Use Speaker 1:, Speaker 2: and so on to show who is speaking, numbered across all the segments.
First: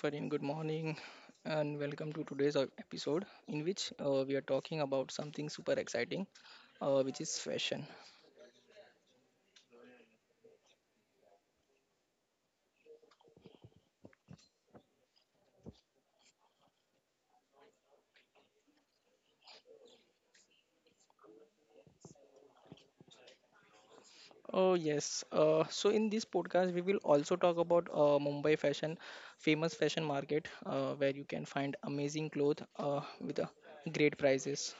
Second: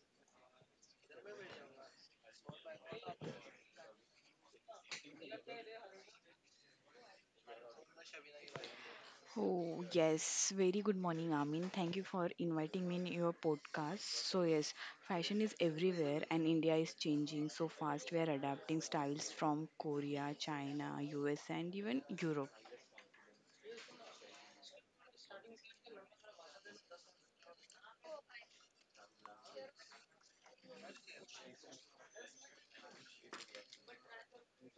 Speaker 1: Farin, good morning and welcome to today's episode in which we are talking about something super exciting, which is fashion.
Speaker 2: Oh, yes. Very good morning, Amin. Thank you for inviting me in your podcast. So, yes, fashion is everywhere and India is changing so fast. We are adapting styles from Korea, China, US, and even Europe.
Speaker 1: Oh, yes. In this podcast, we will also talk about Mumbai fashion, famous fashion market where you can find amazing clothes with great prices.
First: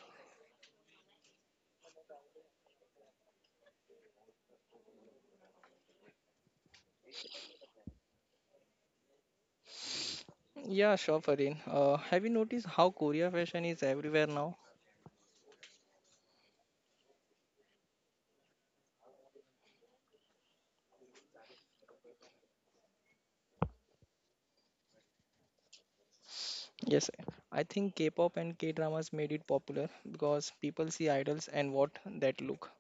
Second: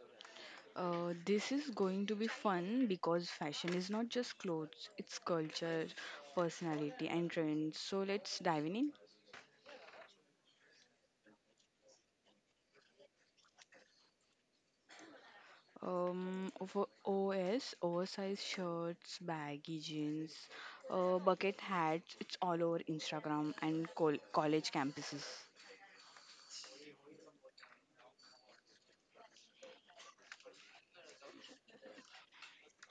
Speaker 2: This is going to be fun because fashion is not just clothes, it's culture, personality, and trends. So, let's dive in.
Speaker 1: Yeah, sure, Farin. Have you noticed how Korea fashion is everywhere now?
Speaker 2: Oversized shirts, baggy jeans, bucket hats. It's all over Instagram and college campuses.
Speaker 1: Yes, I think K pop and K dramas made it popular because people see idols and what that look.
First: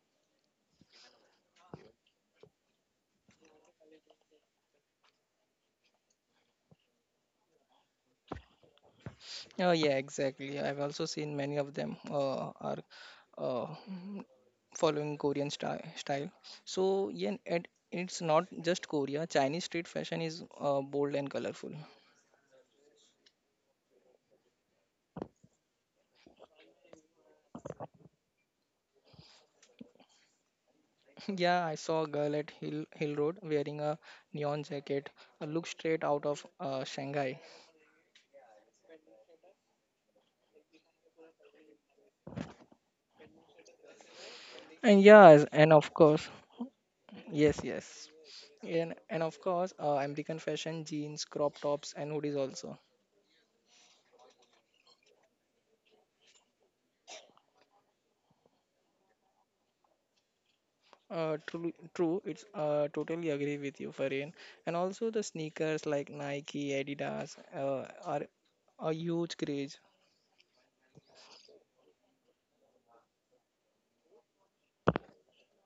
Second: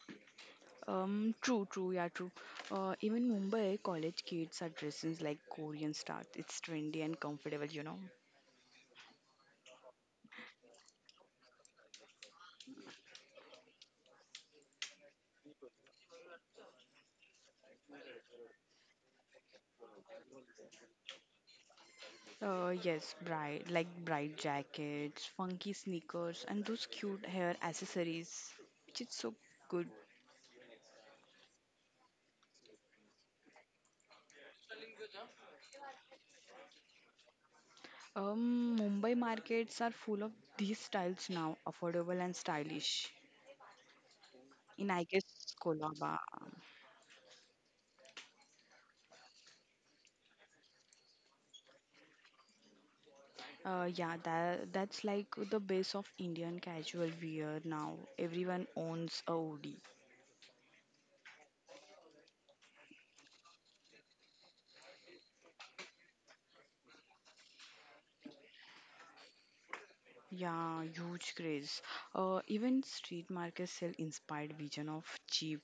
Speaker 2: True, true, yeah, true. Even Mumbai college kids are dressing like Korean stars. It's trendy and comfortable.
Speaker 1: Oh yeah, exactly. I've also seen many of them are uh, mm, following Korean style. So yeah, and it's not just Korea. Chinese street fashion is bold and colorful.
Speaker 2: Yes, bright jackets, funky sneakers, and those cute hair accessories, which is so good.
Speaker 1: Yeah, I saw a girl at Hill Road wearing a neon jacket, a look straight out of Shanghai.
Speaker 2: Mumbai markets are full of these styles now, affordable and stylish. In,
Speaker 1: And
Speaker 2: I
Speaker 1: yes,
Speaker 2: guess,
Speaker 1: and of
Speaker 2: Kolaba.
Speaker 1: course, yes, yes. And of course, American fashion, jeans, crop tops, and hoodies also.
Speaker 2: Yeah, that's like the base of Indian casual wear now. Everyone owns a hoodie.
Speaker 1: True. It's totally agree with you, Farin. And also the sneakers like Nike, Adidas are a huge craze.
Speaker 2: Yeah, huge craze. Even street markets sell inspired vision of cheap.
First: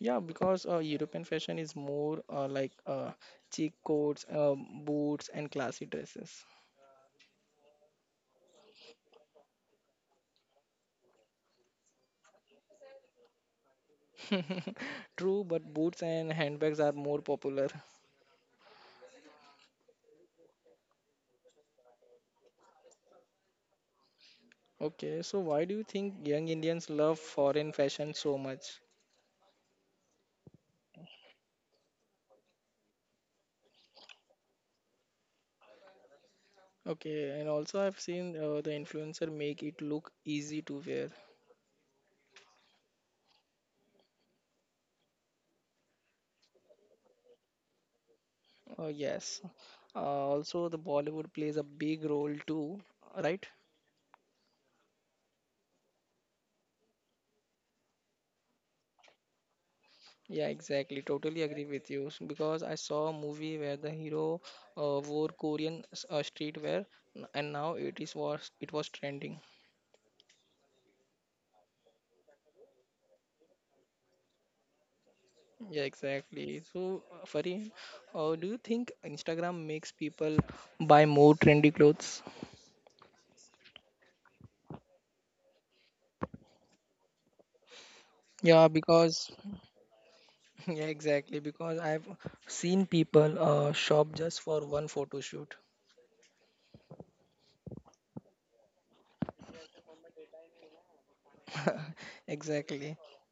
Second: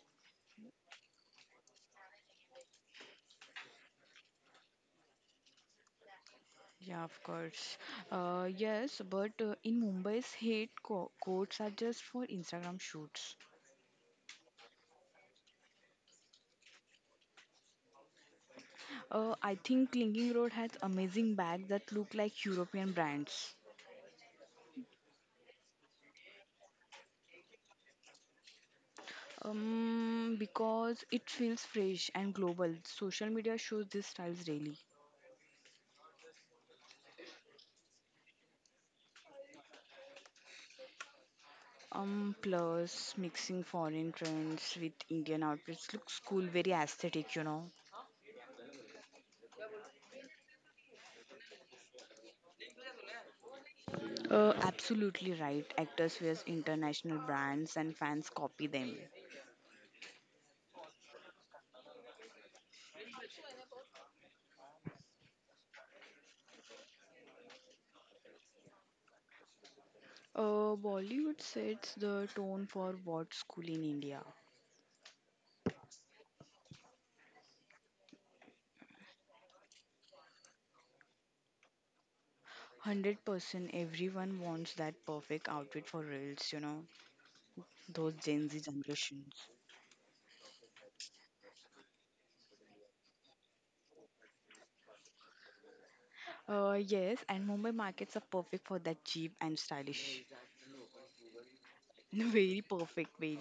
Speaker 1: Yeah, because European fashion is more cheek coats, boots, and classy dresses.
Speaker 2: Yeah, of course. Yes, but in Mumbai's hate co courts are just for Instagram shoots.
Speaker 1: True, but boots and handbags are more popular.
Speaker 2: I think Clinging Road has amazing bags that look like European brands.
Speaker 1: Okay, so why do you think young Indians love foreign fashion so much?
Speaker 2: Because it feels fresh and global. Social media shows these styles daily.
Speaker 1: Okay, and also I've seen the influencer make it look easy to wear.
Speaker 2: Plus mixing foreign trends with Indian outfits looks cool, very aesthetic.
Speaker 1: Oh, yes. Also, the Bollywood plays a big role too, right?
Speaker 2: Absolutely right. Actors wear international brands and fans copy them.
Speaker 1: Yeah, exactly. Totally agree with you. Because I saw a movie where the hero wore Korean streetwear, and now it was trending.
Speaker 2: Bollywood sets the tone for what's cool in India.
Speaker 1: Yeah, exactly. So, Farin, do you think Instagram makes people buy more trendy clothes?
Speaker 2: 100% everyone wants that perfect outfit for reels, those Gen Z
Speaker 1: Yeah, because
Speaker 2: generations.
Speaker 1: yeah, exactly. Because I've seen people shop just for one photo shoot.
Speaker 2: Yes, and Mumbai markets are perfect for that cheap and stylish. Very
Speaker 1: Exactly.
Speaker 2: perfect, very.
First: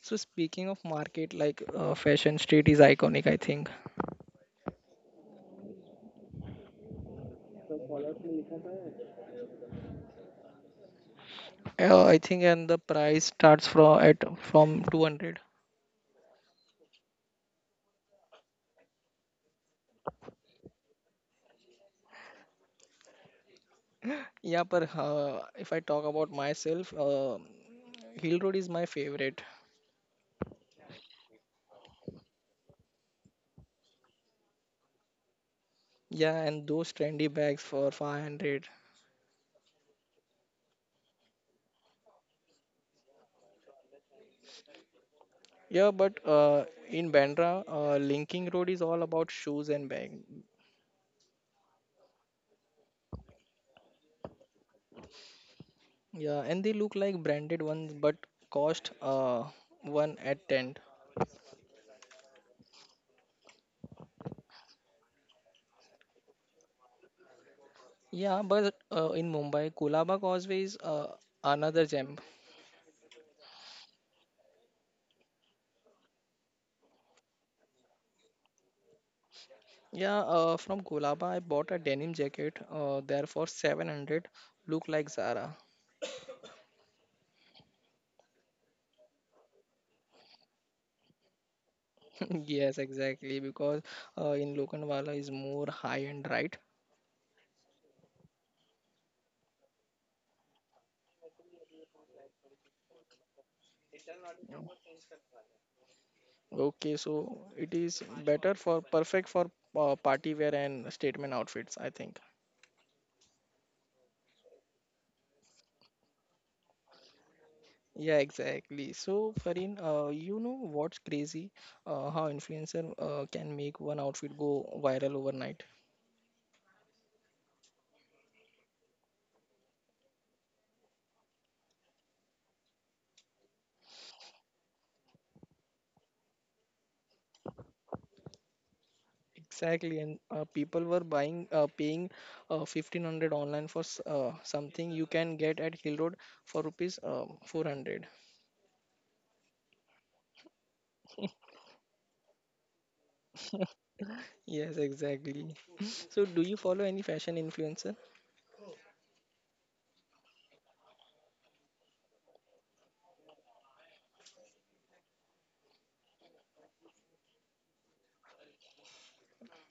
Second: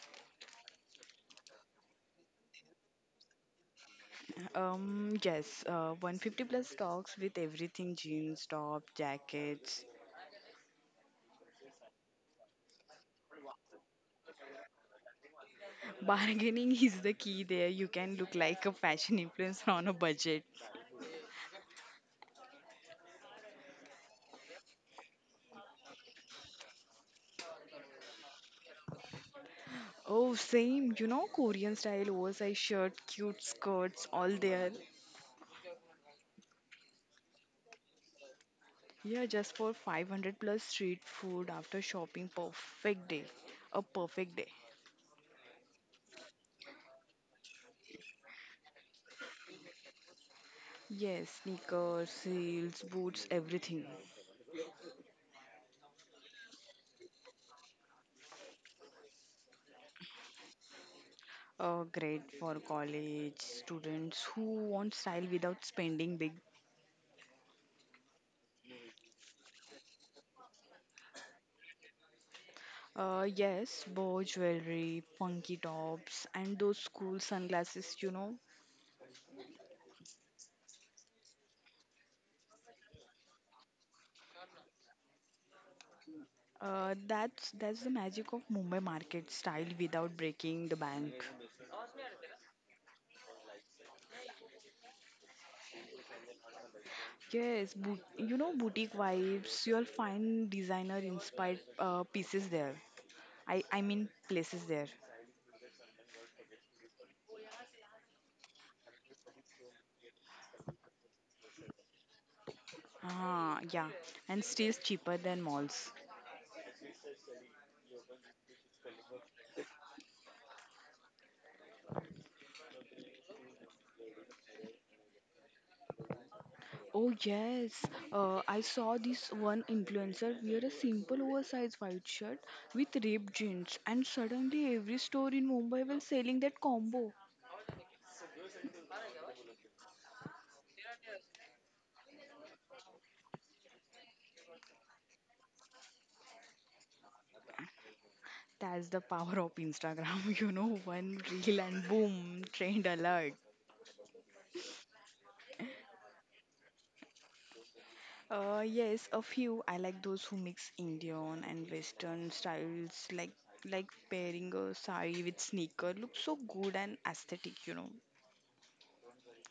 Speaker 1: So speaking of market, like Fashion Street is iconic, I think.
Speaker 2: Yes, 150 plus stocks with everything jeans, top, jackets.
Speaker 1: I think, and the price starts from 200.
Speaker 2: Bargaining is the key there. You can look like a fashion influencer on a budget.
Speaker 1: Yeah, but if I talk about myself, Hill Road is my favorite.
Speaker 2: Oh, same, Korean style oversized shirt, cute skirts, all there.
Speaker 1: Yeah, and those trendy bags for 500.
Speaker 2: Yeah, just for 500 plus street food after shopping, perfect day. A perfect day.
Speaker 1: Yeah, but in Bandra, Linking Road is all about shoes and bag.
Speaker 2: Yes, sneakers, heels, boots, everything.
Speaker 1: Yeah, and they look like branded ones, but cost one at 10.
Speaker 2: Great for college students who want style without spending big.
Speaker 1: Yeah, but in Mumbai, Kulaba Causeway is another gem.
Speaker 2: Yes, bow jewelry, funky tops, and those cool sunglasses.
Speaker 1: Yeah, from Kolaba, I bought a denim jacket there for 700. Look like Zara.
Speaker 2: That's the magic of Mumbai market style without breaking the bank.
Speaker 1: Yes, exactly. Because in Lokhandwala is more high end, right?
Speaker 2: Yes, boutique vibes. You'll find designer inspired pieces there. I mean places there.
Speaker 1: Okay, so it is better for perfect for party wear and statement outfits, I think.
Speaker 2: Ah, yeah, and still cheaper than malls.
Speaker 1: Yeah, exactly. So, Farin, you know what's crazy? How influencer can make one outfit go viral overnight.
Speaker 2: Oh yes, I saw this one influencer wear a simple oversized white shirt with ripped jeans, and suddenly every store in Mumbai was selling that combo.
Speaker 1: Exactly, and people were buying, paying 1500 online for something you can get at Hill Road for rupees 400.
Speaker 2: That's the power of Instagram, one reel and boom, trend alert.
Speaker 1: Yes, exactly. So, do you follow any fashion influencer?
Speaker 2: Yes, a few. I like those who mix Indian and Western styles, like pairing a sari with sneaker. Looks so good and aesthetic,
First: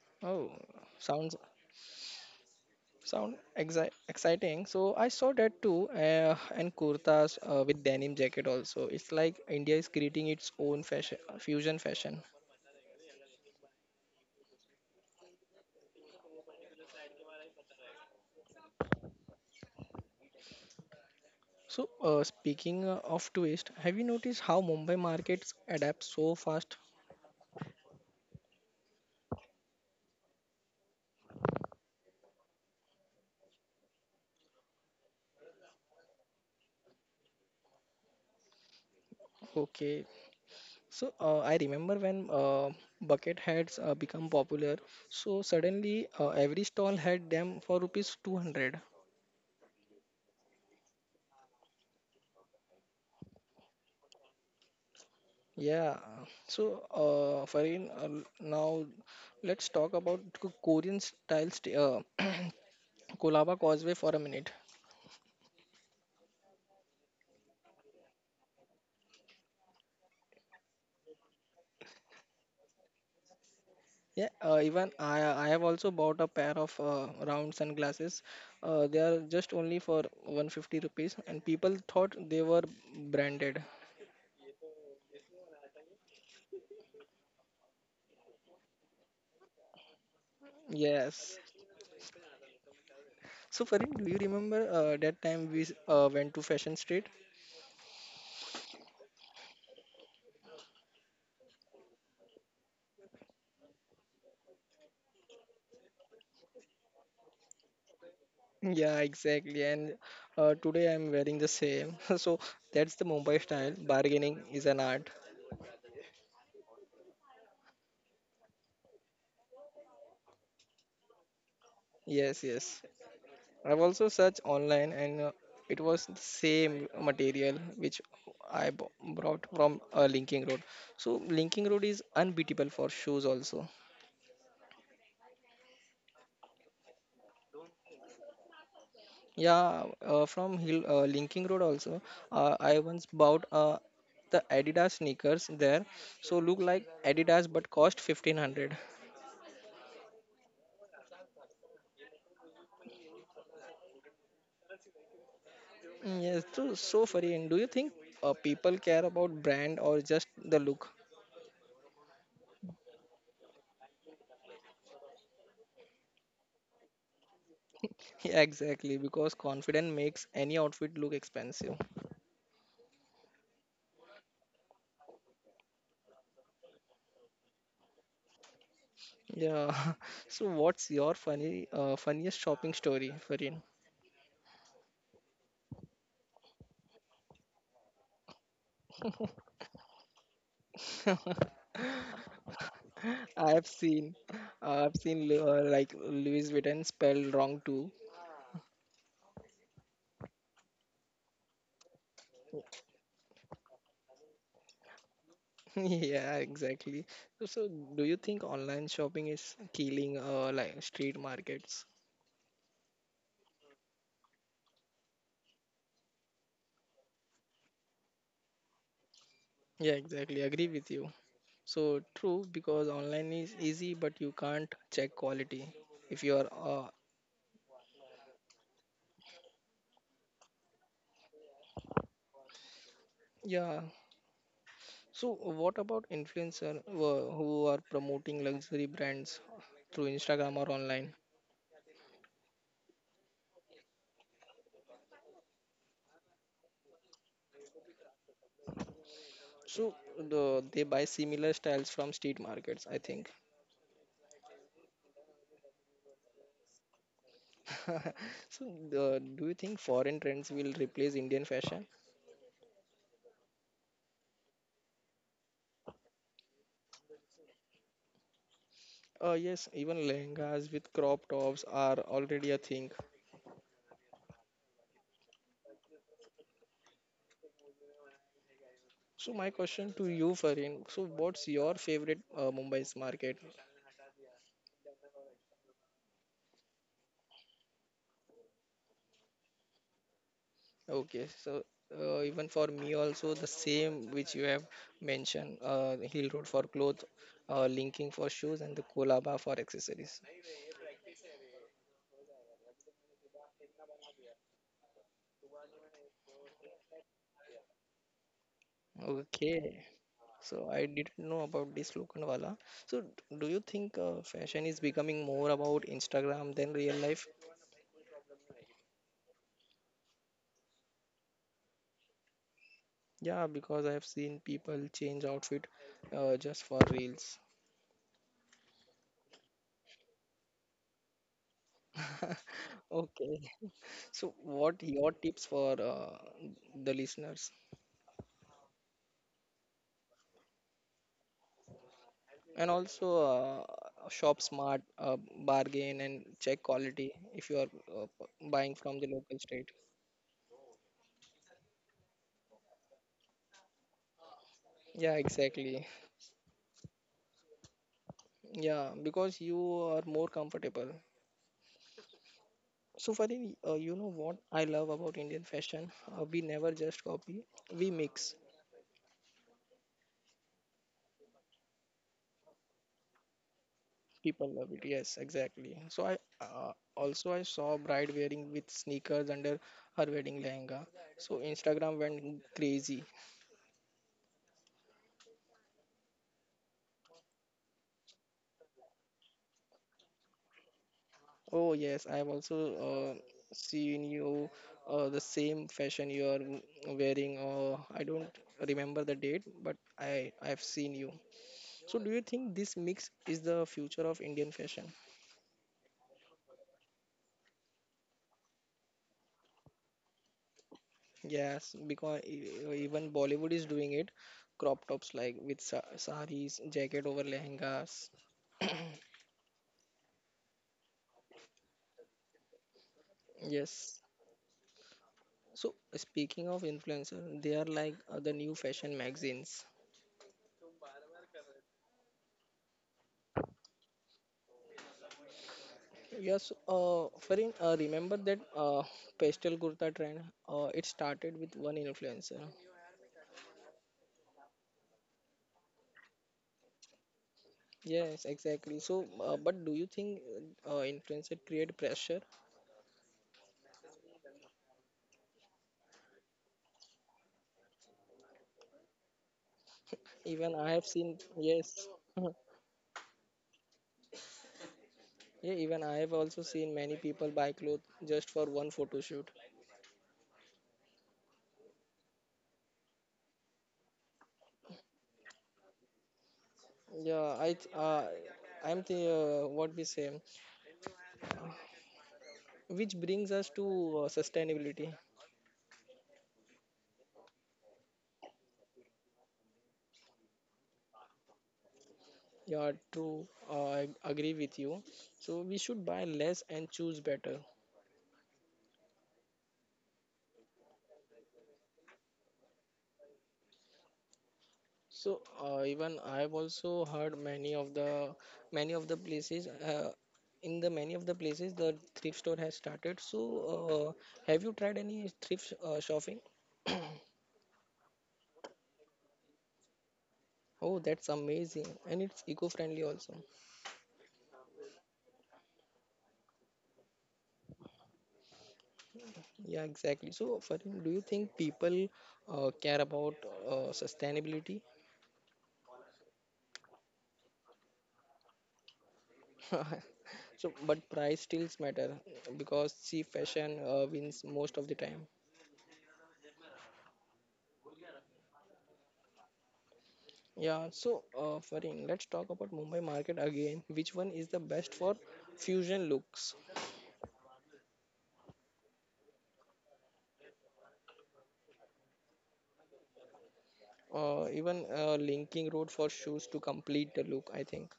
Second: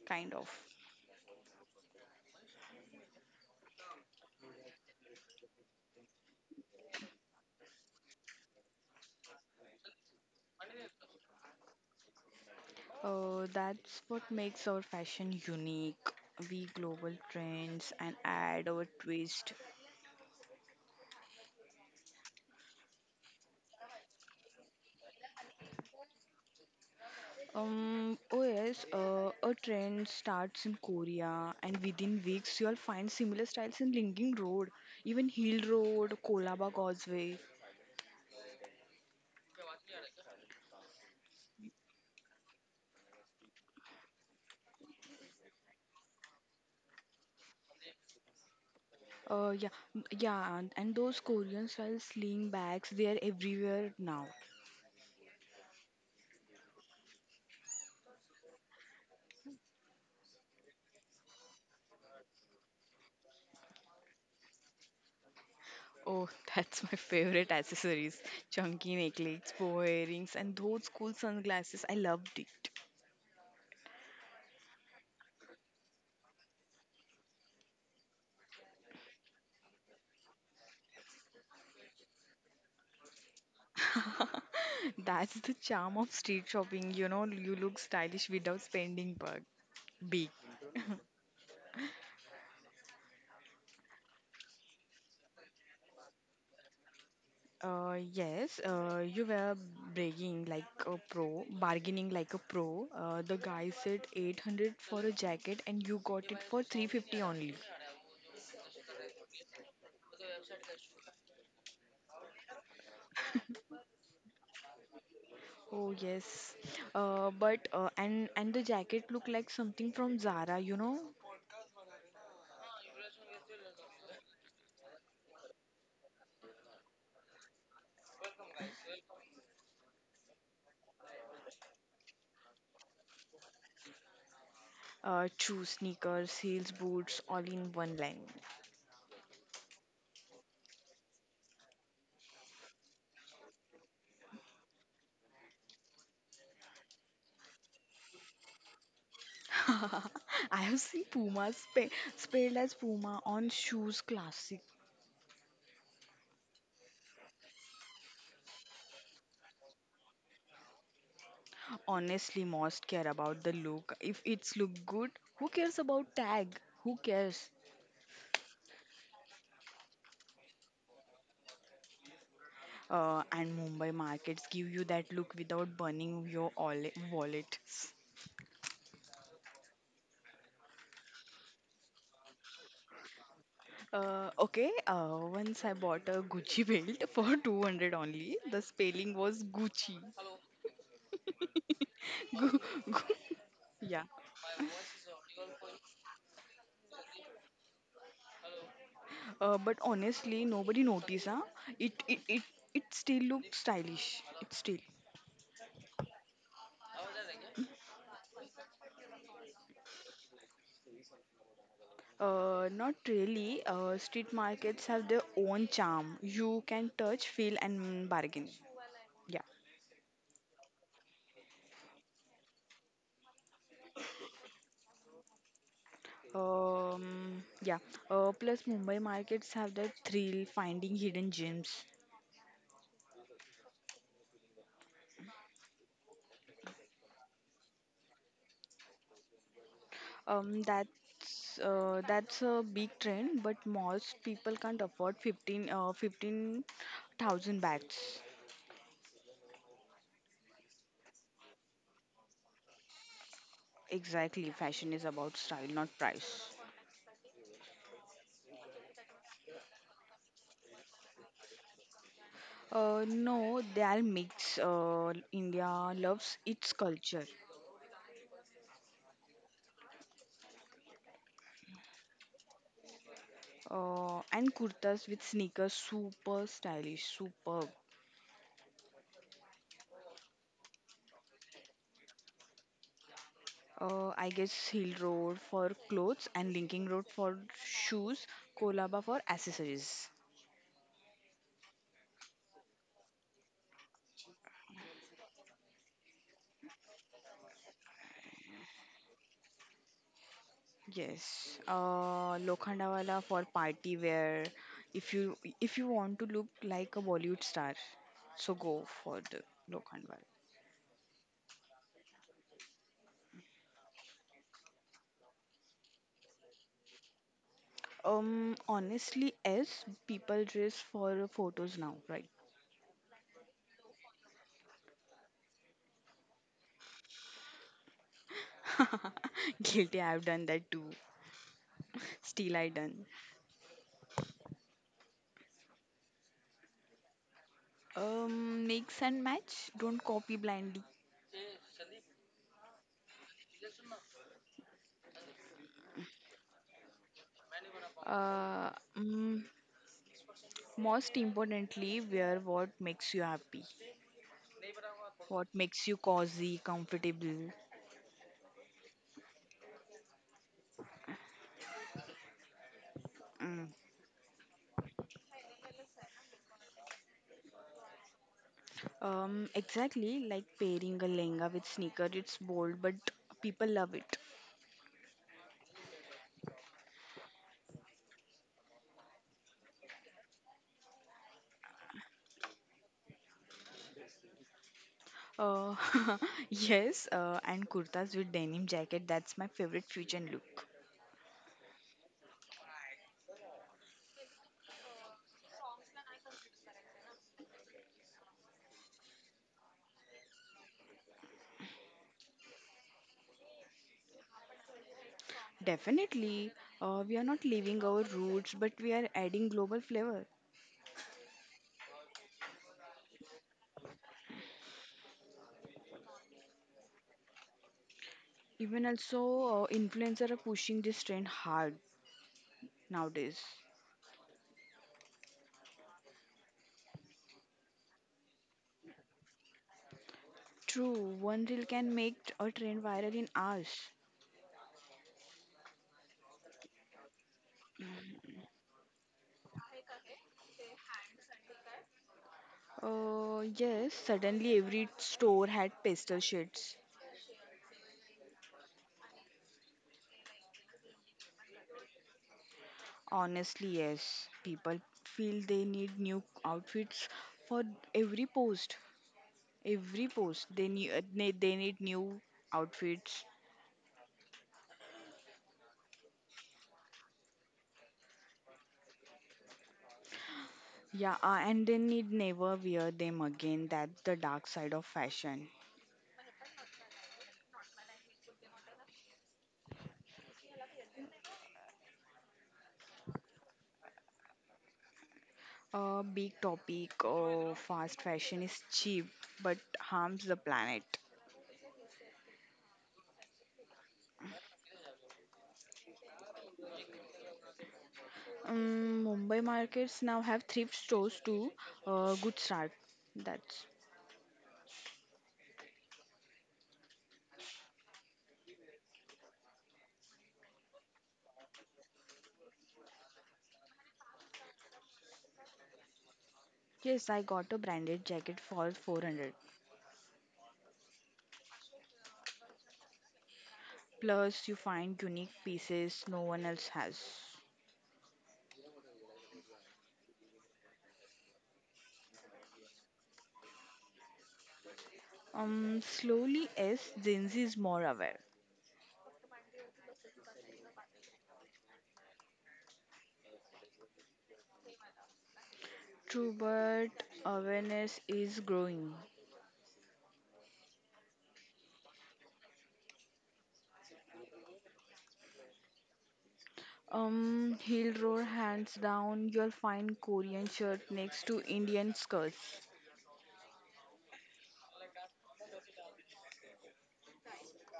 Speaker 2: kind of.
Speaker 1: Oh, sounds sound exi exciting. So, I saw that too, and kurtas with denim jacket also. It's like India is creating its own fashion fusion fashion.
Speaker 2: That's what makes our fashion unique. We global trends and add our twist.
Speaker 1: So, speaking of twist, have you noticed how Mumbai markets adapt so fast?
Speaker 2: Oh yes, a trend starts in Korea, and within weeks you'll find similar styles in Linking Road, even Hill Road, Kolaba Causeway.
Speaker 1: Okay, so I remember when bucket hats become popular. So suddenly every stall had them for rupees 200.
Speaker 2: Uh, yeah, yeah, and those Korean style sling bags, they are everywhere now.
Speaker 1: Yeah. So Farin, now let's talk about Korean style, Kolaba Causeway for a minute.
Speaker 2: Oh, that's my favorite accessories. Chunky necklaces, bow earrings, and those cool sunglasses. I loved it.
Speaker 1: Yeah, even I have also bought a pair of round sunglasses. They are just only for 150 rupees, and people thought they were branded.
Speaker 2: That's the charm of street shopping, you look stylish without spending bug big.
Speaker 1: Yes, so Farid, do you remember that time we went to Fashion Street?
Speaker 2: Yes, you were bragging like a pro, bargaining like a pro. The guy said 800 for a jacket and you got it for 350 only.
Speaker 1: Yeah, exactly. And today I'm wearing the same. So that's the Mumbai style. Bargaining is an art.
Speaker 2: Oh yes, but and the jacket looked like something from Zara,
Speaker 1: Yes, yes. I've also searched online and it was the same material which I b- brought from Linking Road. So Linking Road is unbeatable for shoes also.
Speaker 2: sneakers, heels, boots, all in one line.
Speaker 1: Yeah, from Hill Linking Road also. I once bought the Adidas sneakers there, so look like Adidas but cost 1500.
Speaker 2: I have seen Puma spelled as Puma on shoes, classic.
Speaker 1: Yes, so funny. Do you think people care about brand or just the look?
Speaker 2: Honestly, most care about the look. If it's look good, who cares about tag? Who cares?
Speaker 1: Yeah, exactly, because confidence makes any outfit look expensive.
Speaker 2: And Mumbai markets give you that look without burning your wallet.
Speaker 1: Yeah. So what's your funny funniest shopping story, Farin?
Speaker 2: Okay, once I bought a Gucci belt for 200 only. The spelling was Gucci. Gu-
Speaker 1: I've
Speaker 2: yeah,
Speaker 1: seen I've seen like Louis Vuitton spelled wrong too.
Speaker 2: but honestly, nobody noticed. Huh? It, it it it still looks stylish. It still.
Speaker 1: Yeah, exactly. So do you think online shopping is killing like street markets?
Speaker 2: Not really. Street markets have their own charm. You can touch, feel, and bargain. Yeah.
Speaker 1: Yeah, exactly. Agree with you. So true because online is easy, but you can't check quality if you are. Uh,
Speaker 2: Yeah. Plus, Mumbai markets have that thrill finding hidden gems.
Speaker 1: yeah. So, what about influencer who are promoting luxury brands through Instagram
Speaker 2: Um,
Speaker 1: or online?
Speaker 2: that's uh, that's a big trend, but most people can't afford 15 15,000 bags.
Speaker 1: So they buy similar styles from street markets, I think.
Speaker 2: Exactly, fashion is about style, not price.
Speaker 1: So, do you think foreign trends will replace Indian fashion?
Speaker 2: No, they are mix. India loves its culture.
Speaker 1: Yes, even lehengas with crop tops are already a thing.
Speaker 2: And kurtas with sneakers, super stylish, superb.
Speaker 1: So my question to you, Farin, so what's your favorite Mumbai's market?
Speaker 2: I guess Hill Road for clothes and Linking Road for shoes, Kolaba for accessories.
Speaker 1: Okay, so even for me also the same which you have mentioned, Hill Road for clothes, Linking for shoes, and the Kolaba for accessories.
Speaker 2: Yes, Lokhandawala for party wear. If you want to look like a Bollywood star, so go for the
Speaker 1: Okay,
Speaker 2: Lokhandwala.
Speaker 1: so I didn't know about this Lokhandwala. So do you think fashion is becoming more about Instagram than real life?
Speaker 2: Honestly, as people dress for photos now, right?
Speaker 1: Yeah, because I have seen people change outfit just for reels.
Speaker 2: Guilty, I've done that too. Still, I done.
Speaker 1: Okay. So, what your tips for the listeners?
Speaker 2: Mix and match. Don't copy blindly.
Speaker 1: And also, shop smart, bargain, and check quality if you are
Speaker 2: Uh,
Speaker 1: buying from the local
Speaker 2: mm,
Speaker 1: state.
Speaker 2: Most importantly, wear what makes you happy.
Speaker 1: Yeah,
Speaker 2: What
Speaker 1: exactly.
Speaker 2: makes you cozy, comfortable.
Speaker 1: Yeah, because you are more comfortable. So, Farin,
Speaker 2: Mm.
Speaker 1: you know what I love about Indian fashion? We never just copy, we mix.
Speaker 2: Exactly like pairing a lehenga with sneaker. It's bold, but people love it.
Speaker 1: People love it. Yes, exactly. So I also I saw bride wearing with sneakers under her wedding lehenga. So Instagram went crazy.
Speaker 2: Uh, yes, and kurtas with denim jacket. That's my favorite fusion look.
Speaker 1: Oh yes, I have also uh, seen you the same fashion you are wearing. I don't remember the date, but I've seen you. So do you think this mix is the future of Indian fashion?
Speaker 2: Definitely, we are not leaving our roots, but we are adding global flavor.
Speaker 1: Yes, because even Bollywood is doing it. Crop tops like with saris, jacket over lehengas.
Speaker 2: Even also, influencers are pushing this trend hard nowadays.
Speaker 1: Yes. So speaking of influencer, they are like the new fashion magazines.
Speaker 2: True, one reel can make a trend viral in hours.
Speaker 1: Yes, Farin, remember that pastel kurta trend? It started with one influencer.
Speaker 2: Yes, suddenly every store had pastel shades.
Speaker 1: Yes, exactly. So, but do you think influencer create pressure?
Speaker 2: Honestly, yes. People feel they need new outfits for every post. Every post,
Speaker 1: Even
Speaker 2: they
Speaker 1: I have
Speaker 2: need
Speaker 1: seen,
Speaker 2: they, they need
Speaker 1: yes,
Speaker 2: new outfits.
Speaker 1: yeah, even I have also seen many people buy clothes just for one photo shoot.
Speaker 2: Yeah, and they need never wear them again. That's the dark side of fashion.
Speaker 1: Yeah, I, th- I'm the what we say, Which brings us to sustainability.
Speaker 2: A big topic of fast fashion is cheap but harms the planet.
Speaker 1: Yeah, true. I agree with you. So we should buy less and choose better.
Speaker 2: Mumbai markets now have thrift stores too. Good start. That's
Speaker 1: So even I've also heard many of the places the thrift store has started. So uh, have you tried any thrift shopping?
Speaker 2: yes. I got a branded jacket for 400.
Speaker 1: Oh, that's amazing, and it's eco-friendly also.
Speaker 2: Plus, you find unique pieces no one else has.
Speaker 1: Yeah, exactly. So, Farin, do you think people care about sustainability?
Speaker 2: Slowly, yes, Gen Z is more aware.
Speaker 1: So but price still matter because cheap fashion wins most of the time.
Speaker 2: True, but awareness is growing.
Speaker 1: Yeah, so Farin, let's talk about Mumbai market again. Which one is the best for fusion looks?
Speaker 2: Heel roll hands down. You'll find Korean shirt next to Indian skirts.
Speaker 1: Even linking road for shoes to complete the look, I think.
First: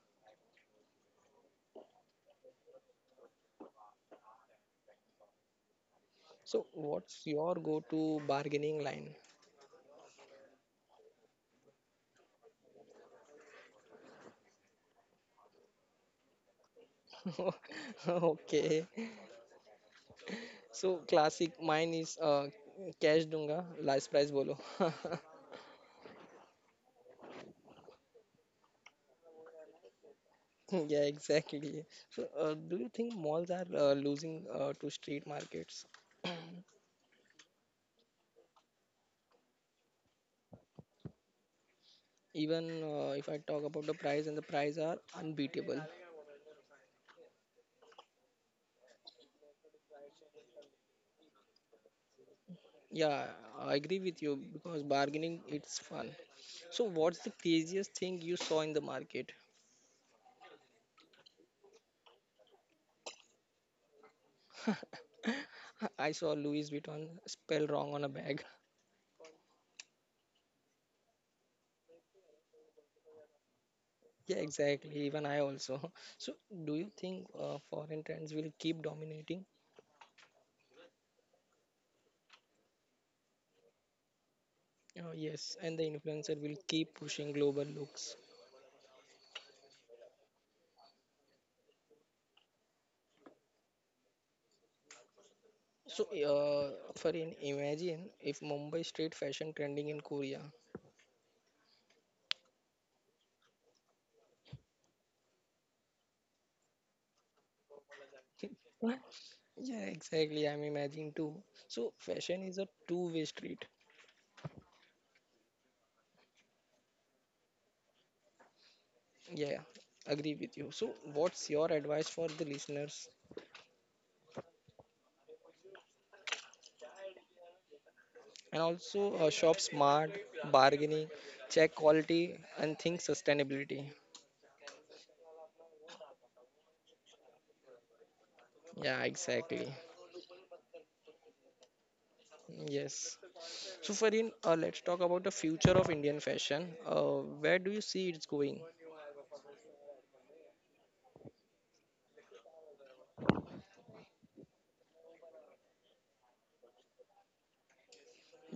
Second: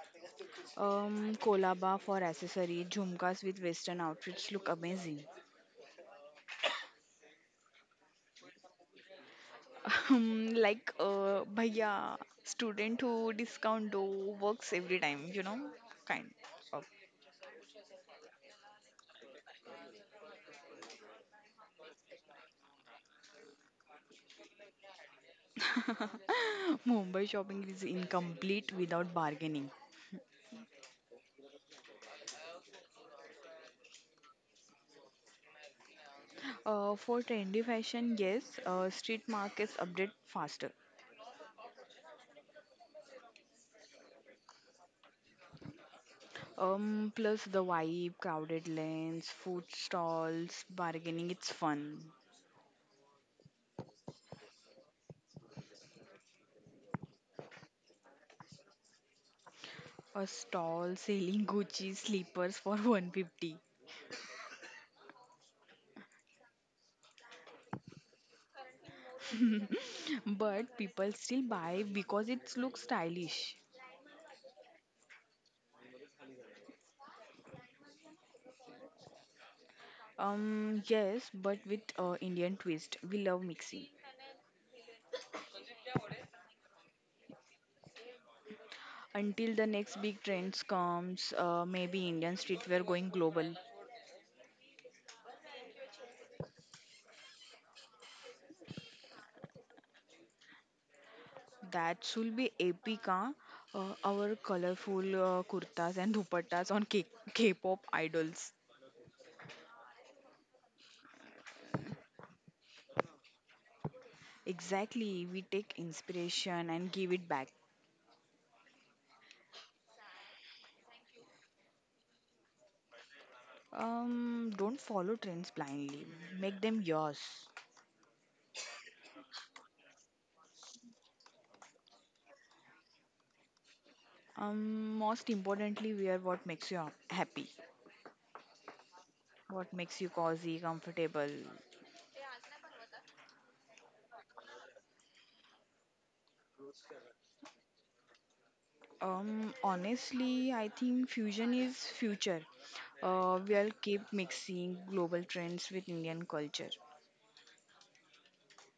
Speaker 2: Kolaba for accessory. Jhumkas with Western outfits look amazing.
Speaker 1: So what's your go-to bargaining line?
Speaker 2: Like, bhaiya, student who discount do works every time. You know, kind of.
Speaker 1: Okay, so classic mine is cash dunga last price bolo.
Speaker 2: Mumbai shopping is incomplete without bargaining.
Speaker 1: Yeah, exactly. So, do you think malls are losing to street markets?
Speaker 2: For trendy fashion, yes, street markets update faster.
Speaker 1: Even if I talk about the price, and the price are unbeatable.
Speaker 2: Plus the vibe, crowded lanes, food stalls, bargaining, it's fun.
Speaker 1: Yeah, I agree with you because bargaining it's fun. So, what's the craziest thing you saw in the market?
Speaker 2: A stall selling Gucci slippers for 150,
Speaker 1: I saw Louis Vuitton spell wrong on a bag.
Speaker 2: but people still buy because it looks stylish.
Speaker 1: Yeah, exactly. Even I also. So, do you think foreign trends will keep dominating?
Speaker 2: Yes, but with Indian twist, we love mixing.
Speaker 1: Yes, and the influencer will keep pushing global looks.
Speaker 2: Until the next big trends comes, maybe Indian streetwear going global.
Speaker 1: So, Farin, imagine if Mumbai street fashion trending in Korea.
Speaker 2: That should be epic, huh? Our colorful kurtas and dupattas on K-pop idols.
Speaker 1: What? Yeah, exactly. I'm imagining too. So, fashion is a two-way street.
Speaker 2: Exactly, we take inspiration and give it back.
Speaker 1: Yeah, agree with you. So, what's your advice for the listeners?
Speaker 2: Don't follow trends blindly. Make them yours.
Speaker 1: And also, shop smart, bargaining, check quality, and think sustainability.
Speaker 2: Most importantly, wear what makes you happy,
Speaker 1: Yeah, exactly.
Speaker 2: what makes you cozy, comfortable.
Speaker 1: Yes. So, Farin, let's talk about the future of Indian fashion. Where do you see it's going?
Speaker 2: Honestly, I think fusion is future. We'll keep mixing global trends with Indian culture.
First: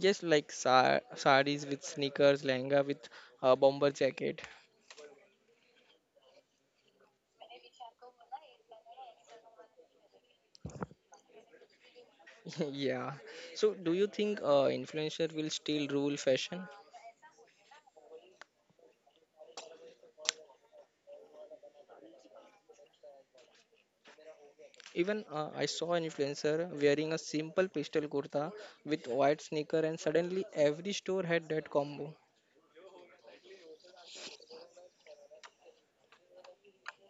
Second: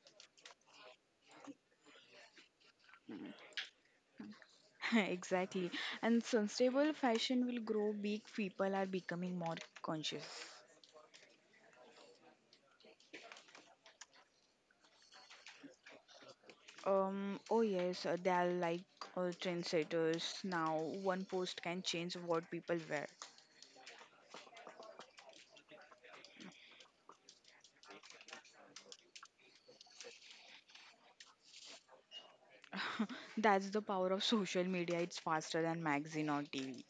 Speaker 1: Yes, like sarees with sneakers, lehenga with bomber jacket.
Speaker 2: Exactly. And sustainable fashion will grow big. People are becoming more conscious.
Speaker 1: Yeah. So, do you think influencer will still rule fashion?
Speaker 2: Oh yes, they are like trendsetters now. One post can change what people wear.
Speaker 1: Even I saw an influencer wearing a simple pastel kurta with white sneaker, and suddenly every store had that combo.
Speaker 2: That's the power of social media. It's faster than magazine or TV.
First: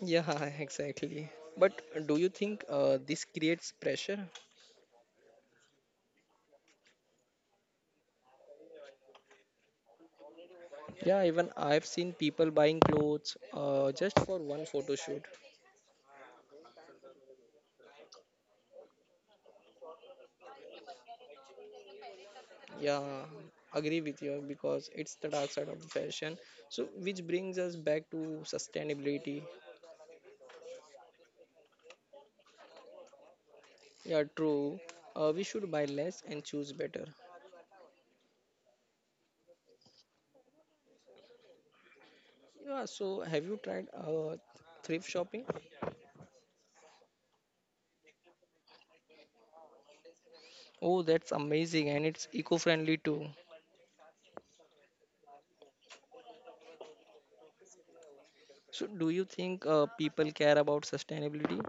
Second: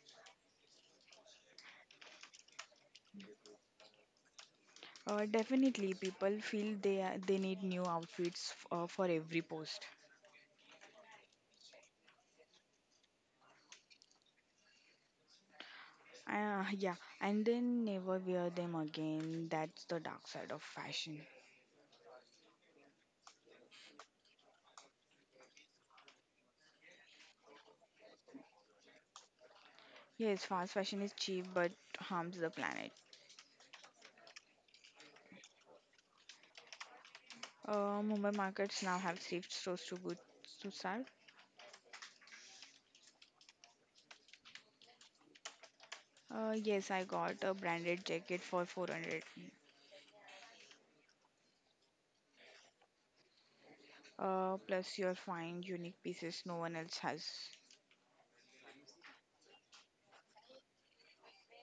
Speaker 1: Yeah, exactly. But do you think this creates pressure?
Speaker 2: Definitely, people feel they need new outfits for every post.
Speaker 1: Yeah, even I've seen people buying clothes just for one photo shoot.
Speaker 2: Yeah, and then never wear them again. That's the dark side of fashion.
Speaker 1: Yeah, agree with you because it's the dark side of the fashion. So, which brings us back to sustainability.
Speaker 2: Yes, fast fashion is cheap but harms the planet.
Speaker 1: Yeah, true. We should buy less and choose better.
Speaker 2: Mumbai markets now have thrift stores to go to sell.
Speaker 1: Yeah, so have you tried thrift shopping?
Speaker 2: Yes, I got a branded jacket for 400.
Speaker 1: Oh, that's amazing and it's eco-friendly too.
Speaker 2: Plus you'll find unique pieces no one else has.
Speaker 1: So, do you think people care about sustainability?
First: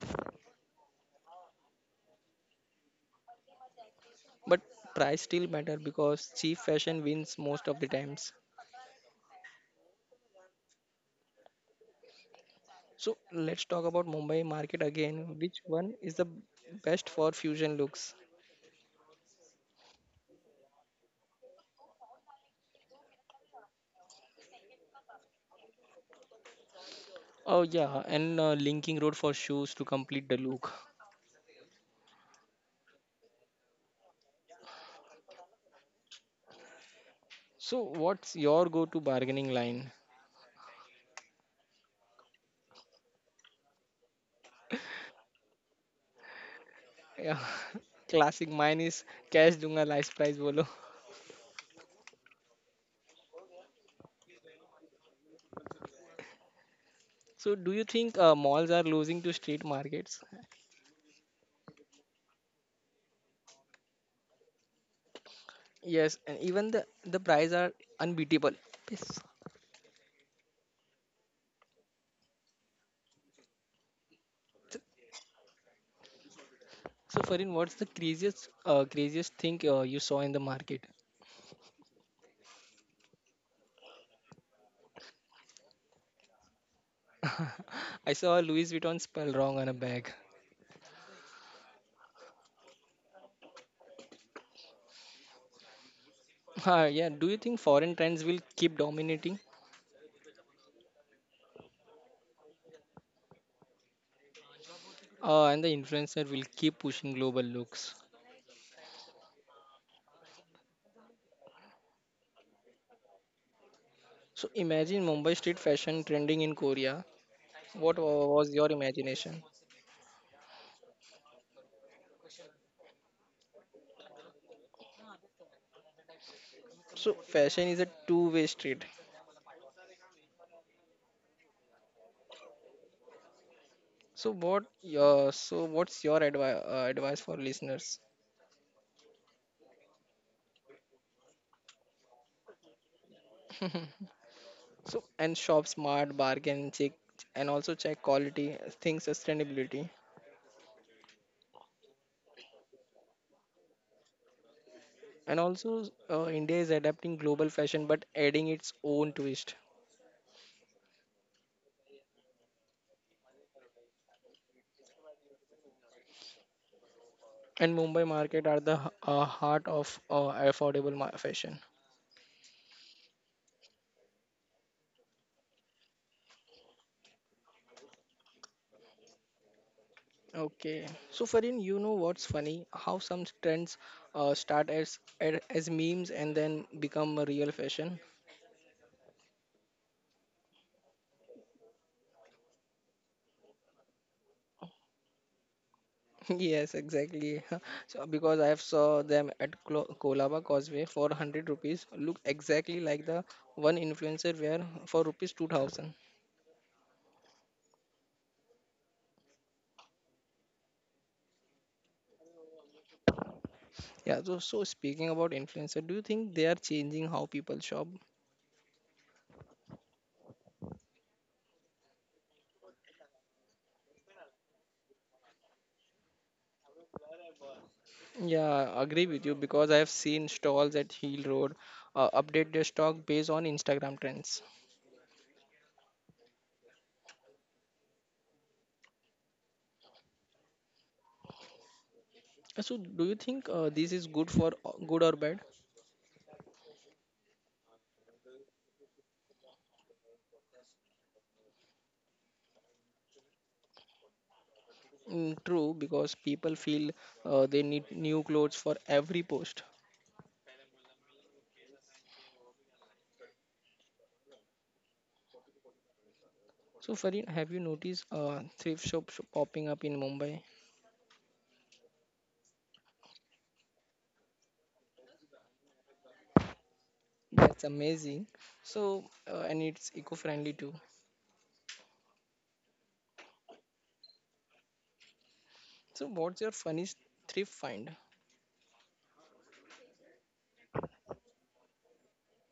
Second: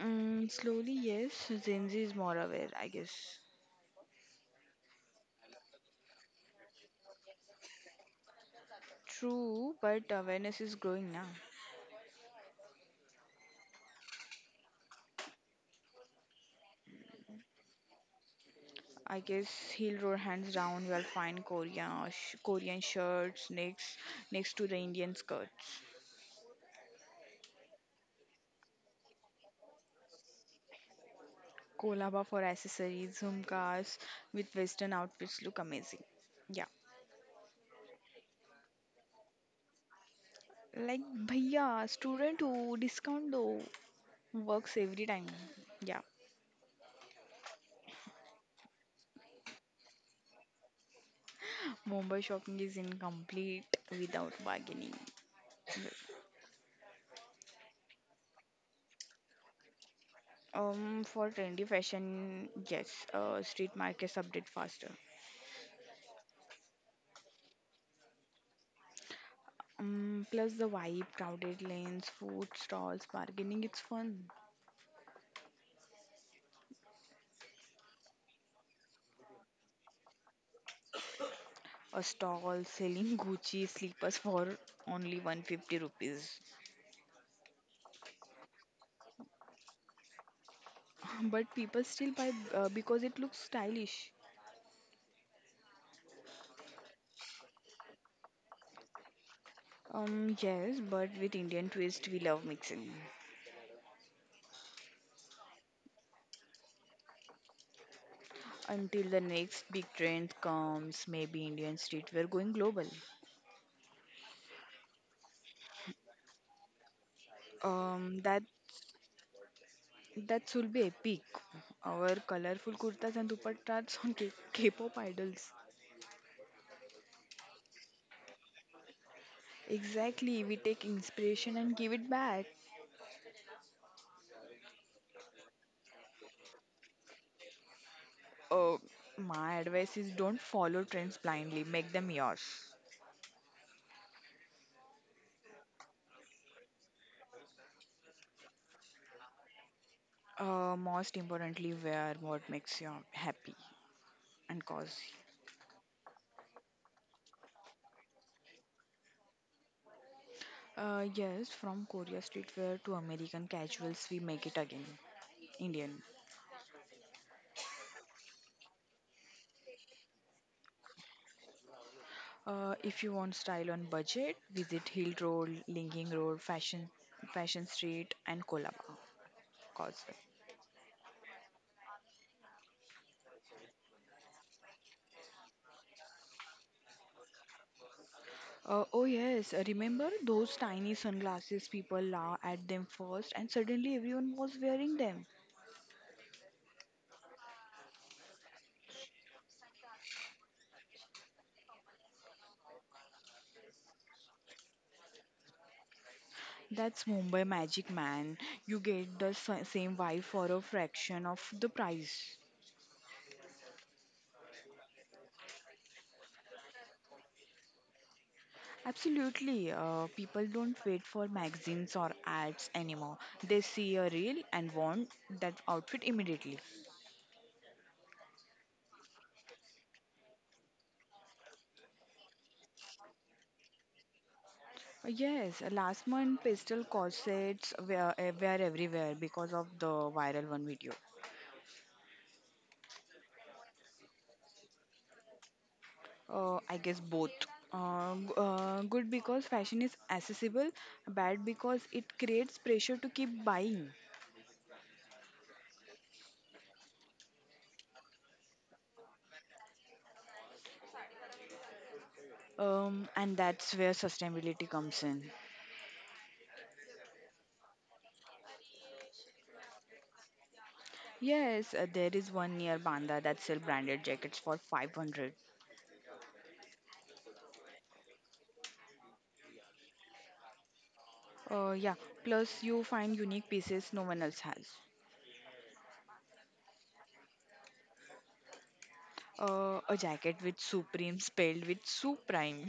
Speaker 2: Slowly, yes, Gen Z is more aware, I guess.
Speaker 1: But price still matter because cheap fashion wins most of the times.
Speaker 2: True, but awareness is growing now.
Speaker 1: So, let's talk about Mumbai market again. Which one is the best for fusion looks?
Speaker 2: I guess he'll roar hands down. We'll find Korean Korean shirts next to the Indian skirts.
Speaker 1: Oh yeah, and linking road for shoes to complete the look.
Speaker 2: Kolaba for accessories, jhumkas with western outfits look amazing. Yeah,
Speaker 1: So what's your go-to bargaining line?
Speaker 2: like bhaiya, student who discount though works every time. Yeah,
Speaker 1: Yeah, classic mine is cash dunga last price bolo.
Speaker 2: Mumbai shopping is incomplete without bargaining.
Speaker 1: So do you think malls are losing to street markets?
Speaker 2: For trendy fashion, yes, street markets update faster.
Speaker 1: Yes, and even the price are unbeatable. Yes.
Speaker 2: Plus the vibe, crowded lanes, food stalls, bargaining, it's fun.
Speaker 1: So Farin, what's the craziest thing you saw in the market?
Speaker 2: A stall selling Gucci slippers for only 150 rupees.
Speaker 1: I saw a Louis Vuitton spell wrong on a bag.
Speaker 2: But people still buy because it looks stylish.
Speaker 1: Yeah, do you think foreign trends will keep dominating?
Speaker 2: Yes, but with Indian twist, we love mixing.
Speaker 1: And the influencer will keep pushing global looks.
Speaker 2: Until the next big trend comes, maybe Indian streetwear going global.
Speaker 1: So imagine Mumbai street fashion trending in Korea.
Speaker 2: Um, that
Speaker 1: Was your imagination?
Speaker 2: that will be epic. Our colorful kurtas and dupattas on K-pop idols.
Speaker 1: So fashion is a two-way street.
Speaker 2: Exactly, we take inspiration and give it back.
Speaker 1: So what your so what's your advi- advice for listeners?
Speaker 2: Uh, my advice is don't follow trends blindly, make them yours.
Speaker 1: So and shop smart, bargain, check and also check quality, think sustainability.
Speaker 2: Most importantly, wear what makes you happy and cozy.
Speaker 1: And also India is adapting global fashion but adding its own twist.
Speaker 2: Yes, from Korea streetwear to American casuals, we make it again Indian.
Speaker 1: And Mumbai market are the heart of fashion.
Speaker 2: If you want style on budget, visit Hill Road, Linging Road, Fashion Street, and Kolaba Causeway.
Speaker 1: Okay, so Farin, you know what's funny? How some trends as memes and then become a real fashion.
Speaker 2: Oh yes, remember those tiny sunglasses people laugh at them first and suddenly everyone was wearing them.
Speaker 1: Yes, exactly. So because I have saw them at Kolaba Causeway for 100 rupees, look exactly like the one influencer wear for rupees 2000.
Speaker 2: That's Mumbai magic man. You get the same vibe for a fraction of the price.
Speaker 1: Yeah. So speaking about influencer, do you think they are changing how people shop?
Speaker 2: Absolutely, people don't wait for magazines or ads anymore. They see a reel and want that outfit immediately.
Speaker 1: Yeah, agree with you because I have seen stalls at Heel Road update their stock based on Instagram trends.
Speaker 2: Yes, last month pastel corsets were everywhere because of the viral one video.
Speaker 1: So, do you think this is good for good or bad?
Speaker 2: I guess both. Good because fashion is accessible, bad because it creates pressure to keep buying.
Speaker 1: Mm, true, because people feel they need new clothes for every post.
Speaker 2: And that's where sustainability comes in.
Speaker 1: So, Farin, have you noticed thrift shops popping up in Mumbai?
Speaker 2: Yes, there is one near Banda that sells branded jackets for 500.
Speaker 1: That's amazing. So, and it's eco-friendly too.
Speaker 2: Yeah, plus you find unique pieces no one else has.
Speaker 1: So, what's your funniest thrift find?
Speaker 2: A jacket with Supreme spelled with Suprime.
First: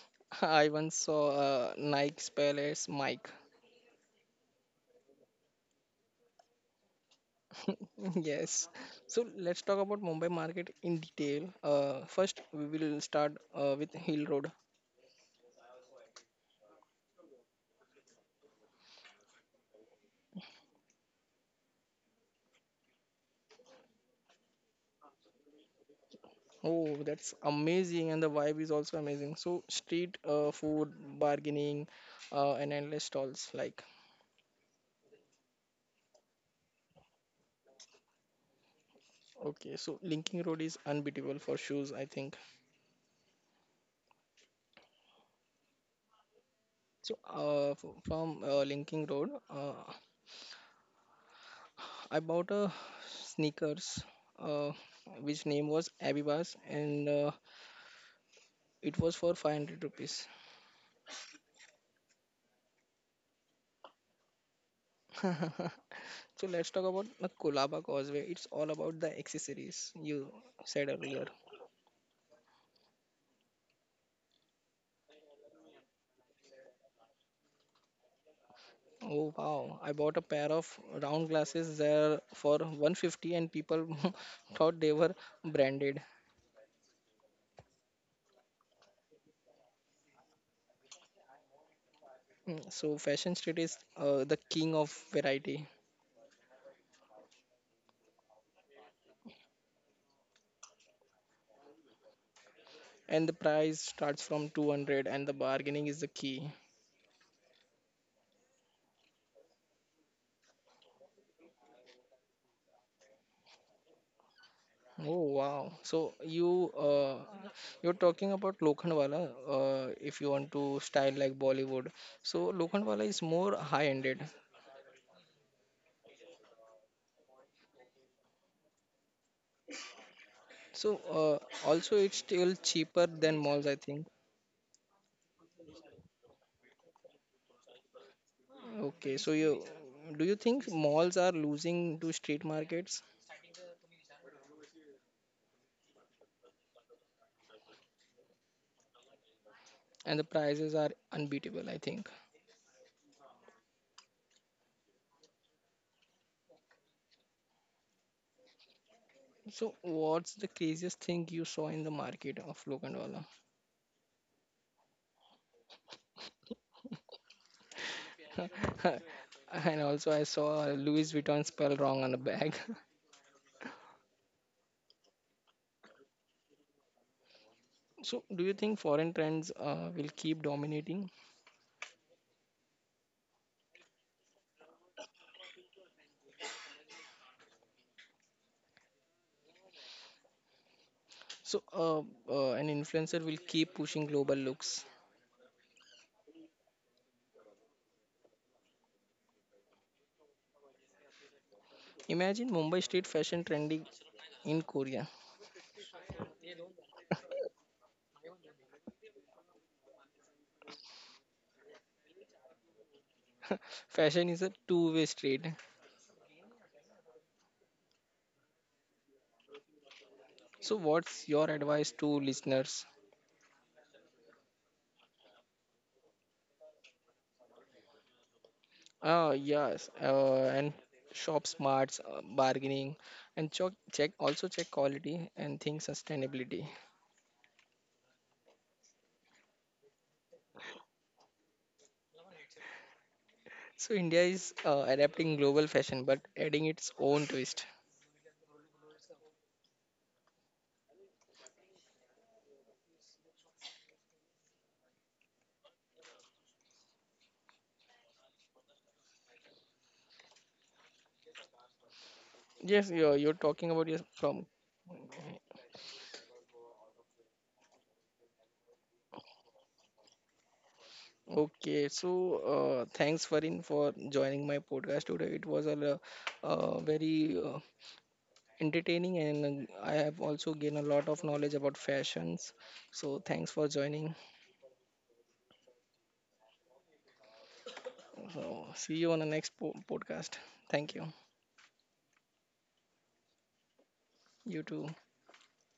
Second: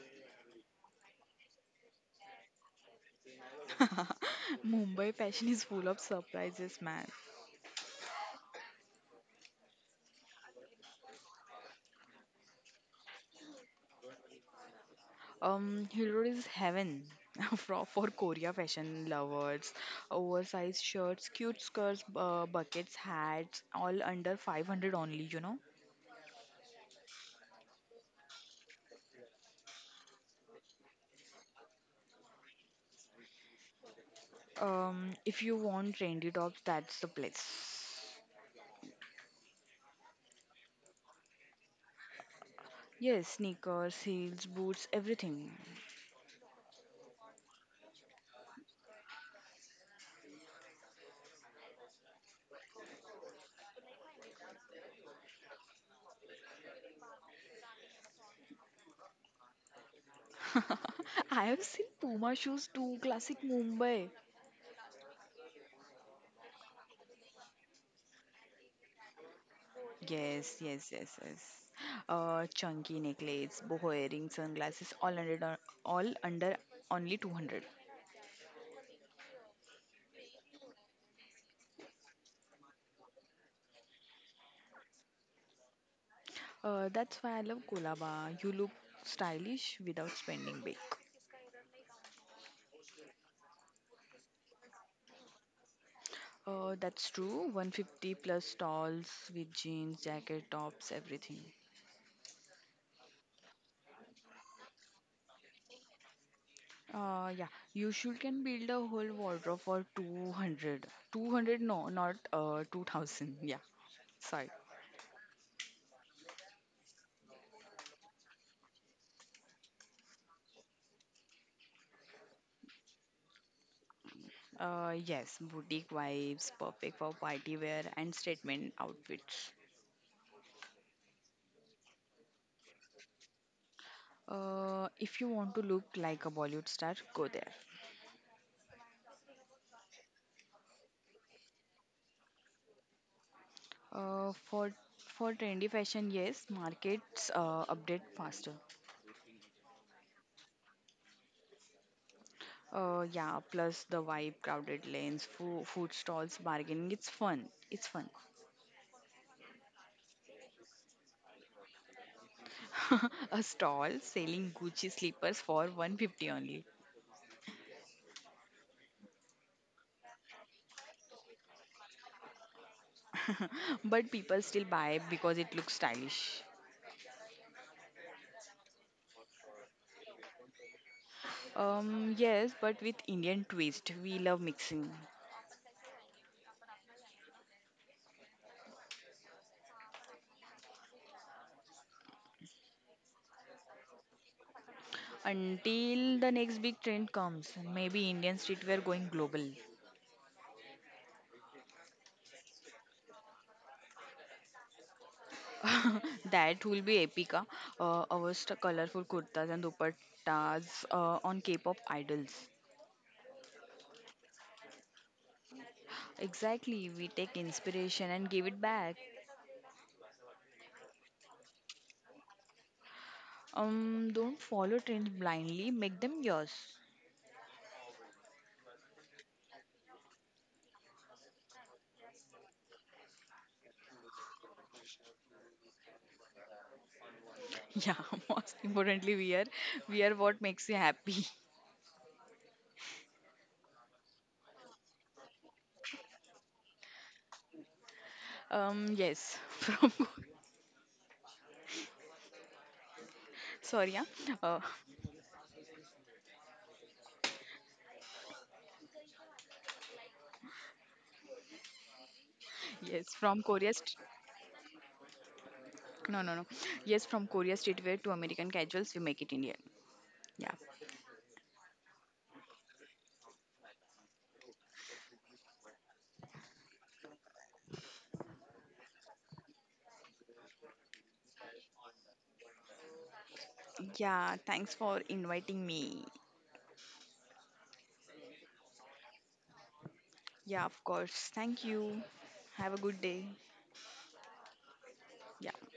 Speaker 1: I once saw Nike's Palace Mike.
Speaker 2: Mumbai fashion is full of surprises, man.
Speaker 1: Yes. So let's talk about Mumbai market in detail. First, we will start with Hill Road.
Speaker 2: Hill Road is heaven for Korea fashion lovers. Oversized shirts, cute skirts, buckets, hats, all under 500 only.
Speaker 1: Oh, that's amazing, and the vibe is also amazing. So, street food, bargaining, and endless stalls. Like,
Speaker 2: If you want trendy tops, that's the place.
Speaker 1: okay, so Linking Road is unbeatable for shoes, I think.
Speaker 2: Yes, sneakers, heels, boots, everything.
Speaker 1: So, from Linking Road, I bought a sneakers, uh, which name was Abibas, and it was for 500 rupees.
Speaker 2: I have seen Puma shoes too, classic Mumbai.
Speaker 1: So, let's talk about the Kolaba Causeway. It's all about the accessories you
Speaker 2: Yes,
Speaker 1: said
Speaker 2: yes,
Speaker 1: earlier.
Speaker 2: yes, yes. Chunky necklaces, boho earrings, sunglasses, all under only 200.
Speaker 1: Oh wow, I bought a pair of round glasses there for 150 and people thought they were branded.
Speaker 2: That's why I love Colaba. You look stylish without spending big.
Speaker 1: Mm, so Fashion Street is the king of variety
Speaker 2: That's true. 150 plus stalls with jeans, jacket, tops, everything.
Speaker 1: and the price starts from 200 and the bargaining is the key.
Speaker 2: Yeah, you should can build a whole wardrobe for 200. 200, no, not 2000. Yeah, sorry.
Speaker 1: Oh wow. So you you're talking about Lokhandwala if you want to style like Bollywood. So Lokhandwala is more high-ended.
Speaker 2: Yes, boutique vibes, perfect for party wear and statement outfits.
Speaker 1: So also it's still cheaper than malls I think.
Speaker 2: If you want to look like a Bollywood star, go there.
Speaker 1: Okay, so you do you think malls are losing to street markets
Speaker 2: Uh, for for trendy fashion, yes, markets update faster.
Speaker 1: and the prices are unbeatable, I think.
Speaker 2: Yeah, plus the vibe, crowded lanes, food stalls, bargaining. It's fun. It's fun.
Speaker 1: So what's the craziest thing you saw in the market of Lokhandwala?
Speaker 2: A stall selling Gucci slippers for 150 only,
Speaker 1: And also I saw Louis Vuitton spell wrong on the bag.
Speaker 2: but people still buy because it looks stylish.
Speaker 1: So do you think foreign trends will keep dominating?
Speaker 2: Yes, but with Indian twist, we love mixing.
Speaker 1: So uh, an influencer will keep pushing global looks.
Speaker 2: Until the next big trend comes, maybe Indian streetwear going global.
Speaker 1: Imagine Mumbai street fashion trending in Korea.
Speaker 2: That will be epic. Ah. Our colorful kurtas and dupattas on K-pop idols.
Speaker 1: Fashion is a two-way street.
Speaker 2: Exactly, we take inspiration and give it back.
Speaker 1: So, what's your advice to listeners?
Speaker 2: Don't follow trends blindly. Make them yours.
Speaker 1: Yes, and shop smarts, bargaining, and check, also check quality and think sustainability.
Speaker 2: Yeah, most importantly, we are what makes you happy.
Speaker 1: So, India is adapting global fashion but adding its own twist.
Speaker 2: Yes, sorry, yeah. Uh,
Speaker 1: Yes,
Speaker 2: yes,
Speaker 1: you're
Speaker 2: from Korea.
Speaker 1: talking about your from.
Speaker 2: No, no, no. Yes, from Korea streetwear to American casuals, we make it Indian. Yeah.
Speaker 1: Okay, so thanks Farin for joining my podcast today. It was a, lo- very entertaining, and I have also gained a lot of knowledge about fashions. So thanks for joining.
Speaker 2: Yeah, thanks for inviting me.
Speaker 1: So, see you on the next podcast.
Speaker 2: Yeah, of
Speaker 1: Thank you.
Speaker 2: course. Thank you. Have a good day.
Speaker 1: You too.
Speaker 2: Yeah.